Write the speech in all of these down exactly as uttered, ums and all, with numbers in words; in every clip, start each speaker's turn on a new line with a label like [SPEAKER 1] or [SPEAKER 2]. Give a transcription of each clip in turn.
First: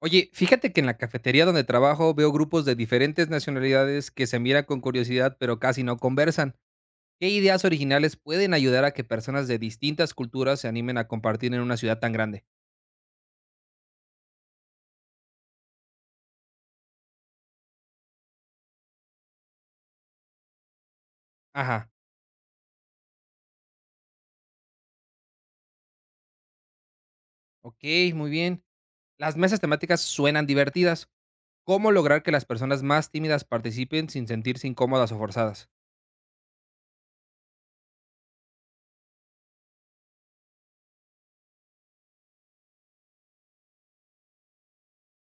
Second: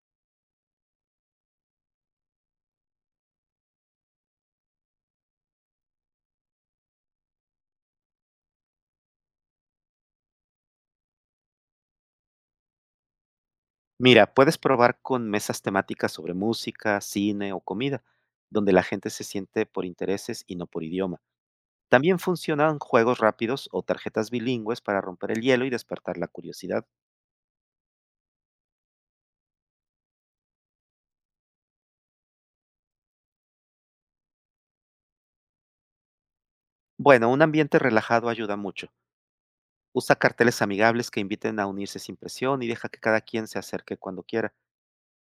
[SPEAKER 1] Oye, fíjate que en la cafetería donde trabajo veo grupos de diferentes nacionalidades que se miran con curiosidad pero casi no conversan. ¿Qué ideas originales pueden ayudar a que personas de distintas culturas se animen a compartir en una ciudad tan grande?
[SPEAKER 2] Mira, puedes probar con mesas temáticas sobre música, cine o comida, donde la gente se siente por intereses y no por idioma.
[SPEAKER 1] Ajá,
[SPEAKER 2] También funcionan juegos rápidos o tarjetas bilingües para romper el hielo y despertar la curiosidad.
[SPEAKER 1] ok, muy bien. Las mesas temáticas suenan divertidas. ¿Cómo lograr que las personas más tímidas participen sin sentirse incómodas o forzadas?
[SPEAKER 2] Bueno, un ambiente relajado ayuda mucho. Usa carteles amigables que inviten a unirse sin presión y deja que cada quien se acerque cuando quiera.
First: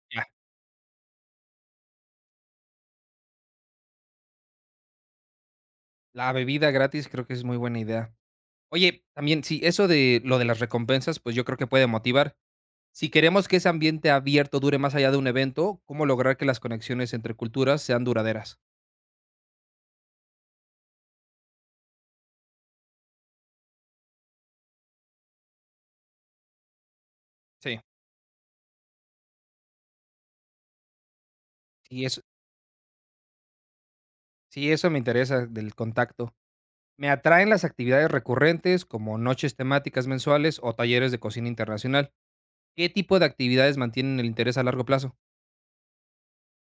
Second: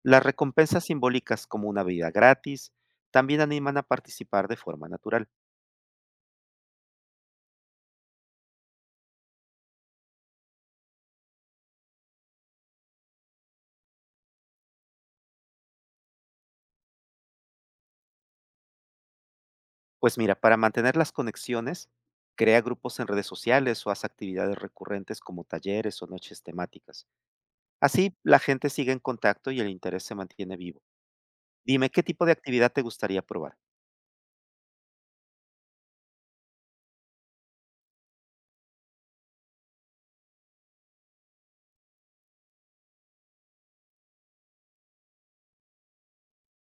[SPEAKER 2] Las
[SPEAKER 1] Ya,
[SPEAKER 2] recompensas simbólicas como una bebida gratis también animan a participar de forma natural.
[SPEAKER 1] la bebida gratis creo que es muy buena idea. Oye, también sí, eso de lo de las recompensas, pues yo creo que puede motivar. Si queremos que ese ambiente abierto dure más allá de un evento, ¿cómo lograr que las conexiones entre culturas sean duraderas?
[SPEAKER 2] Pues mira, para mantener las conexiones, crea grupos en redes sociales o haz actividades recurrentes como talleres o noches temáticas.
[SPEAKER 1] Sí,
[SPEAKER 2] Así la gente sigue en contacto y el interés se mantiene vivo. Dime, ¿qué
[SPEAKER 1] y eso,
[SPEAKER 2] tipo de actividad te gustaría probar?
[SPEAKER 1] sí, eso me interesa del contacto. Me atraen las actividades recurrentes como noches temáticas mensuales o talleres de cocina internacional. ¿Qué tipo de actividades mantienen el interés a largo plazo?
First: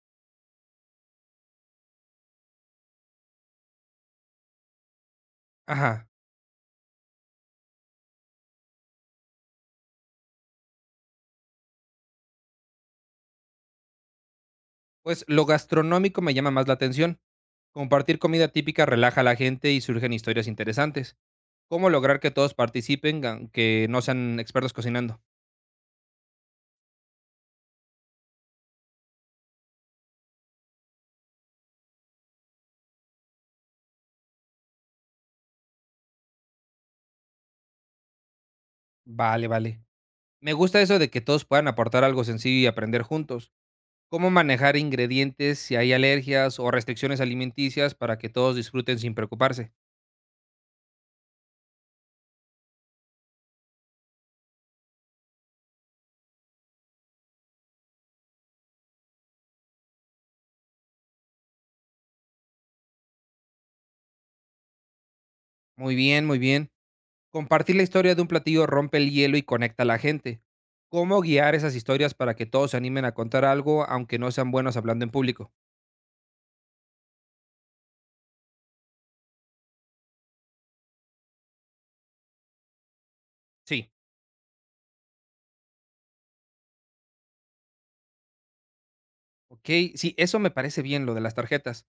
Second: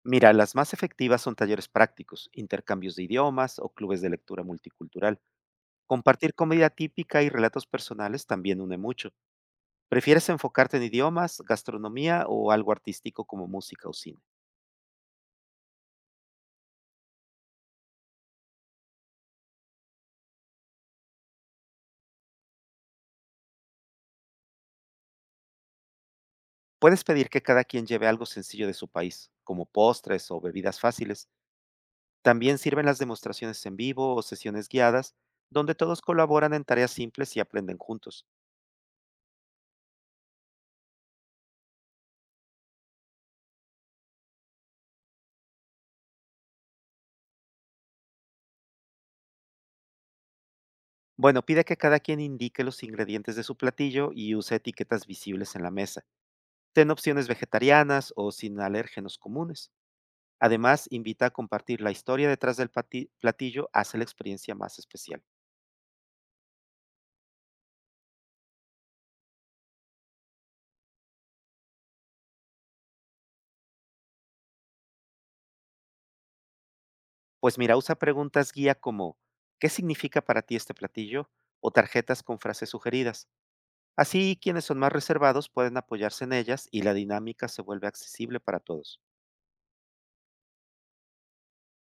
[SPEAKER 2] Mira, las más efectivas son talleres prácticos, intercambios de idiomas o clubes de lectura multicultural.
[SPEAKER 1] Ajá,
[SPEAKER 2] Compartir comida típica y relatos personales también une mucho. ¿Prefieres enfocarte en idiomas, gastronomía o algo artístico como música o cine?
[SPEAKER 1] pues lo gastronómico me llama más la atención. Compartir comida típica relaja a la gente y surgen historias interesantes. ¿Cómo lograr que todos participen, aunque no sean expertos cocinando?
[SPEAKER 2] Puedes pedir que cada quien lleve algo sencillo de su país, como postres o bebidas fáciles. También sirven las demostraciones en vivo o sesiones guiadas, donde todos colaboran en tareas simples y aprenden juntos.
[SPEAKER 1] Vale, vale. Me gusta eso de que todos puedan aportar algo sencillo y aprender juntos. ¿Cómo manejar ingredientes si hay alergias o restricciones alimenticias para que todos disfruten sin preocuparse?
[SPEAKER 2] Bueno, pide que cada quien indique los ingredientes de su platillo y use etiquetas visibles en la mesa. Ten opciones vegetarianas o sin alérgenos comunes. Además, invita a compartir la historia detrás del pati- platillo, hace la experiencia más especial.
[SPEAKER 1] Muy bien, muy bien. Compartir la historia de un platillo rompe el hielo y conecta a la gente. ¿Cómo guiar esas historias para que todos se animen a contar algo aunque no sean buenos hablando en público?
[SPEAKER 2] Pues mira, usa preguntas guía como ¿qué significa para ti este platillo? O tarjetas con frases sugeridas.
[SPEAKER 1] Sí,
[SPEAKER 2] Así quienes son más reservados pueden apoyarse en ellas y la dinámica se vuelve accesible para todos.
[SPEAKER 1] ok, sí, eso me parece bien lo de las tarjetas.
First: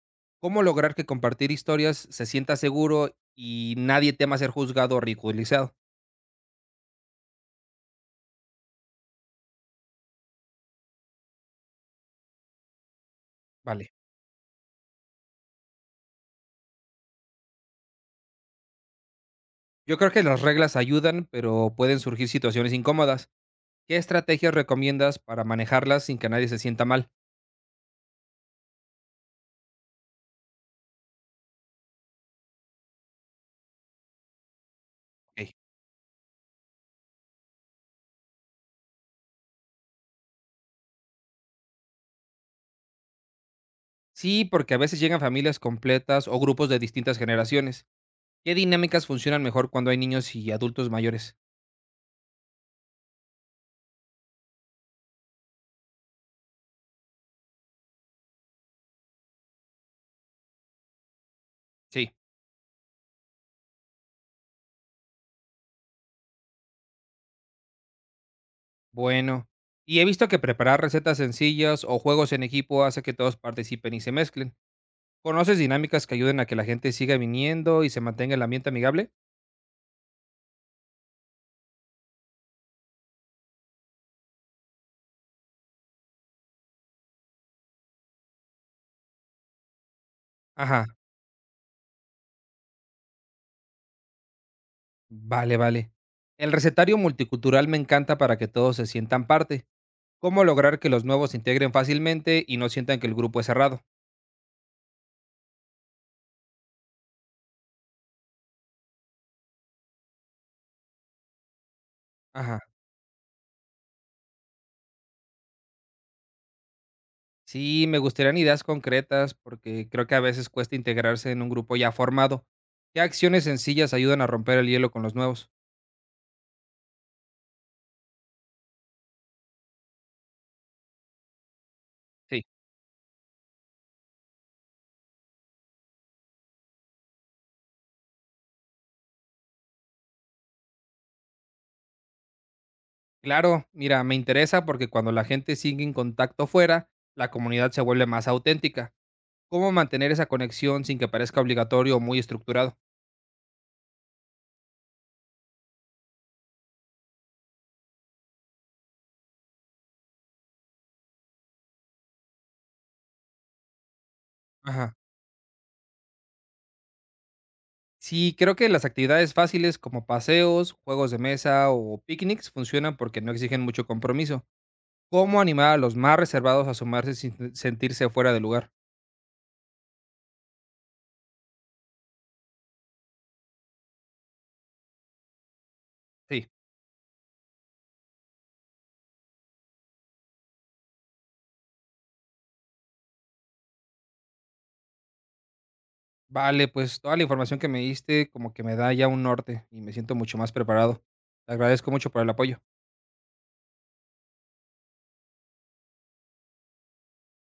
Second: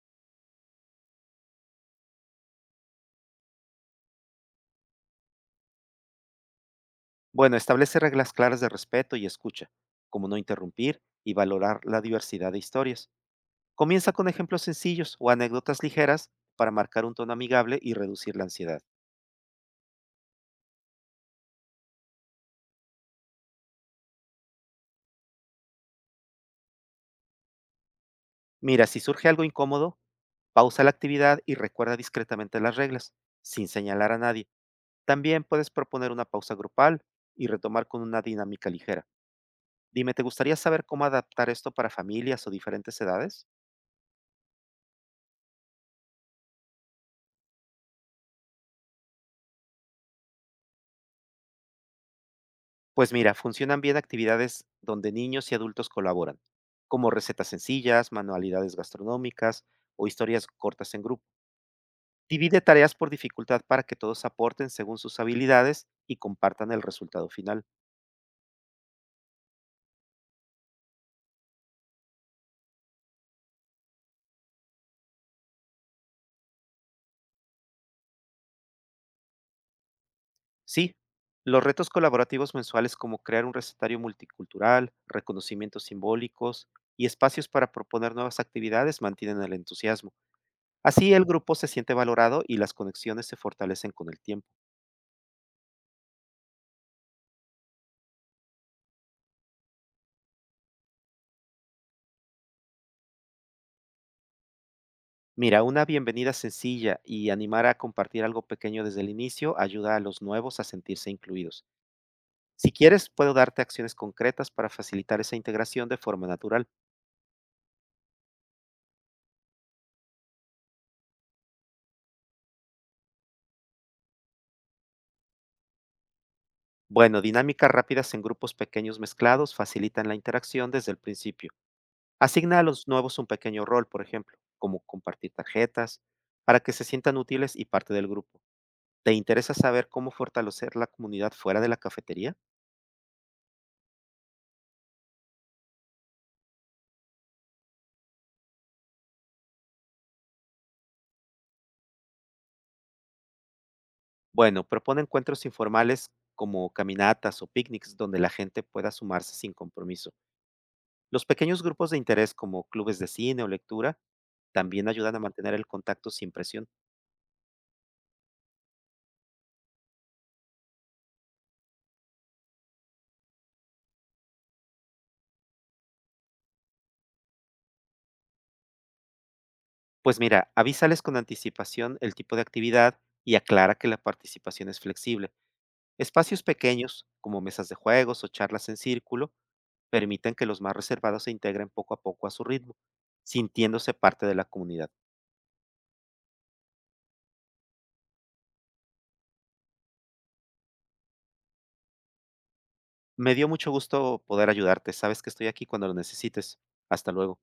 [SPEAKER 1] ¿Cómo lograr que compartir historias se sienta seguro y nadie tema ser juzgado o ridiculizado?
[SPEAKER 2] Bueno, establece reglas claras de respeto y escucha, como no interrumpir y valorar la diversidad de historias.
[SPEAKER 1] Vale.
[SPEAKER 2] Comienza con ejemplos sencillos o anécdotas ligeras para marcar un tono amigable y reducir la ansiedad.
[SPEAKER 1] Yo creo que las reglas ayudan, pero pueden surgir situaciones incómodas. ¿Qué estrategias recomiendas para manejarlas sin que nadie se sienta mal?
[SPEAKER 2] Mira, si surge algo incómodo, pausa la actividad y recuerda discretamente las reglas, sin señalar a nadie. También
[SPEAKER 1] Ok.
[SPEAKER 2] puedes proponer una pausa grupal y retomar con una dinámica ligera. Dime, ¿te gustaría saber cómo adaptar esto para familias o diferentes edades?
[SPEAKER 1] Sí, porque a veces llegan familias completas o grupos de distintas generaciones. ¿Qué dinámicas funcionan mejor cuando hay niños y adultos mayores?
[SPEAKER 2] Pues mira, funcionan bien actividades donde niños y adultos colaboran, como recetas sencillas, manualidades gastronómicas o historias cortas en grupo.
[SPEAKER 1] Sí,
[SPEAKER 2] Divide tareas por dificultad para que todos aporten según sus habilidades y compartan el resultado final.
[SPEAKER 1] bueno, y he visto que preparar recetas sencillas o juegos en equipo hace que todos participen y se mezclen. ¿Conoces dinámicas que ayuden a que la gente siga viniendo y se mantenga el ambiente amigable?
[SPEAKER 2] Sí, los retos colaborativos mensuales como crear un recetario multicultural, reconocimientos simbólicos y espacios para proponer nuevas actividades mantienen el entusiasmo.
[SPEAKER 1] Ajá.
[SPEAKER 2] Así el grupo se siente valorado y las conexiones se fortalecen con el tiempo.
[SPEAKER 1] Vale, vale. El recetario multicultural me encanta para que todos se sientan parte. ¿Cómo lograr que los nuevos se integren fácilmente y no sientan que el grupo es cerrado?
[SPEAKER 2] Mira, una bienvenida sencilla y animar a compartir algo pequeño desde el inicio ayuda a los nuevos a sentirse incluidos.
[SPEAKER 1] Ajá.
[SPEAKER 2] Si quieres, puedo darte acciones concretas para facilitar esa integración de forma natural.
[SPEAKER 1] Sí, me gustarían ideas concretas porque creo que a veces cuesta integrarse en un grupo ya formado. ¿Qué acciones sencillas ayudan a romper el hielo con los nuevos?
[SPEAKER 2] Bueno, dinámicas rápidas en grupos pequeños mezclados facilitan la interacción desde el principio.
[SPEAKER 1] Sí.
[SPEAKER 2] Asigna a los nuevos un pequeño rol, por ejemplo, como compartir tarjetas, para que se sientan útiles y parte del grupo. ¿Te interesa saber cómo fortalecer la comunidad fuera de la cafetería?
[SPEAKER 1] Claro, mira, me interesa porque cuando la gente sigue en contacto fuera, la comunidad se vuelve más auténtica. ¿Cómo mantener esa conexión sin que parezca obligatorio o muy estructurado?
[SPEAKER 2] Bueno, propone encuentros informales como caminatas o picnics donde la gente pueda sumarse sin compromiso. Los pequeños grupos de interés como clubes de cine o lectura también
[SPEAKER 1] Ajá.
[SPEAKER 2] ayudan a mantener el contacto sin presión.
[SPEAKER 1] Sí, creo que las actividades fáciles como paseos, juegos de mesa o picnics funcionan porque no exigen mucho compromiso. ¿Cómo animar a los más reservados a sumarse sin sentirse fuera de lugar?
[SPEAKER 2] Pues mira, avísales con anticipación el tipo de actividad y aclara que la participación es flexible. Espacios
[SPEAKER 1] Sí.
[SPEAKER 2] pequeños, como mesas de juegos o charlas en círculo, permiten que los más reservados se integren poco a poco a su ritmo, sintiéndose parte de la comunidad.
[SPEAKER 1] Vale, pues toda la información que me diste como que me da ya un norte y me siento mucho más preparado. Te agradezco mucho por el apoyo.
[SPEAKER 2] Me dio mucho gusto poder ayudarte. Sabes que estoy aquí cuando lo necesites. Hasta luego.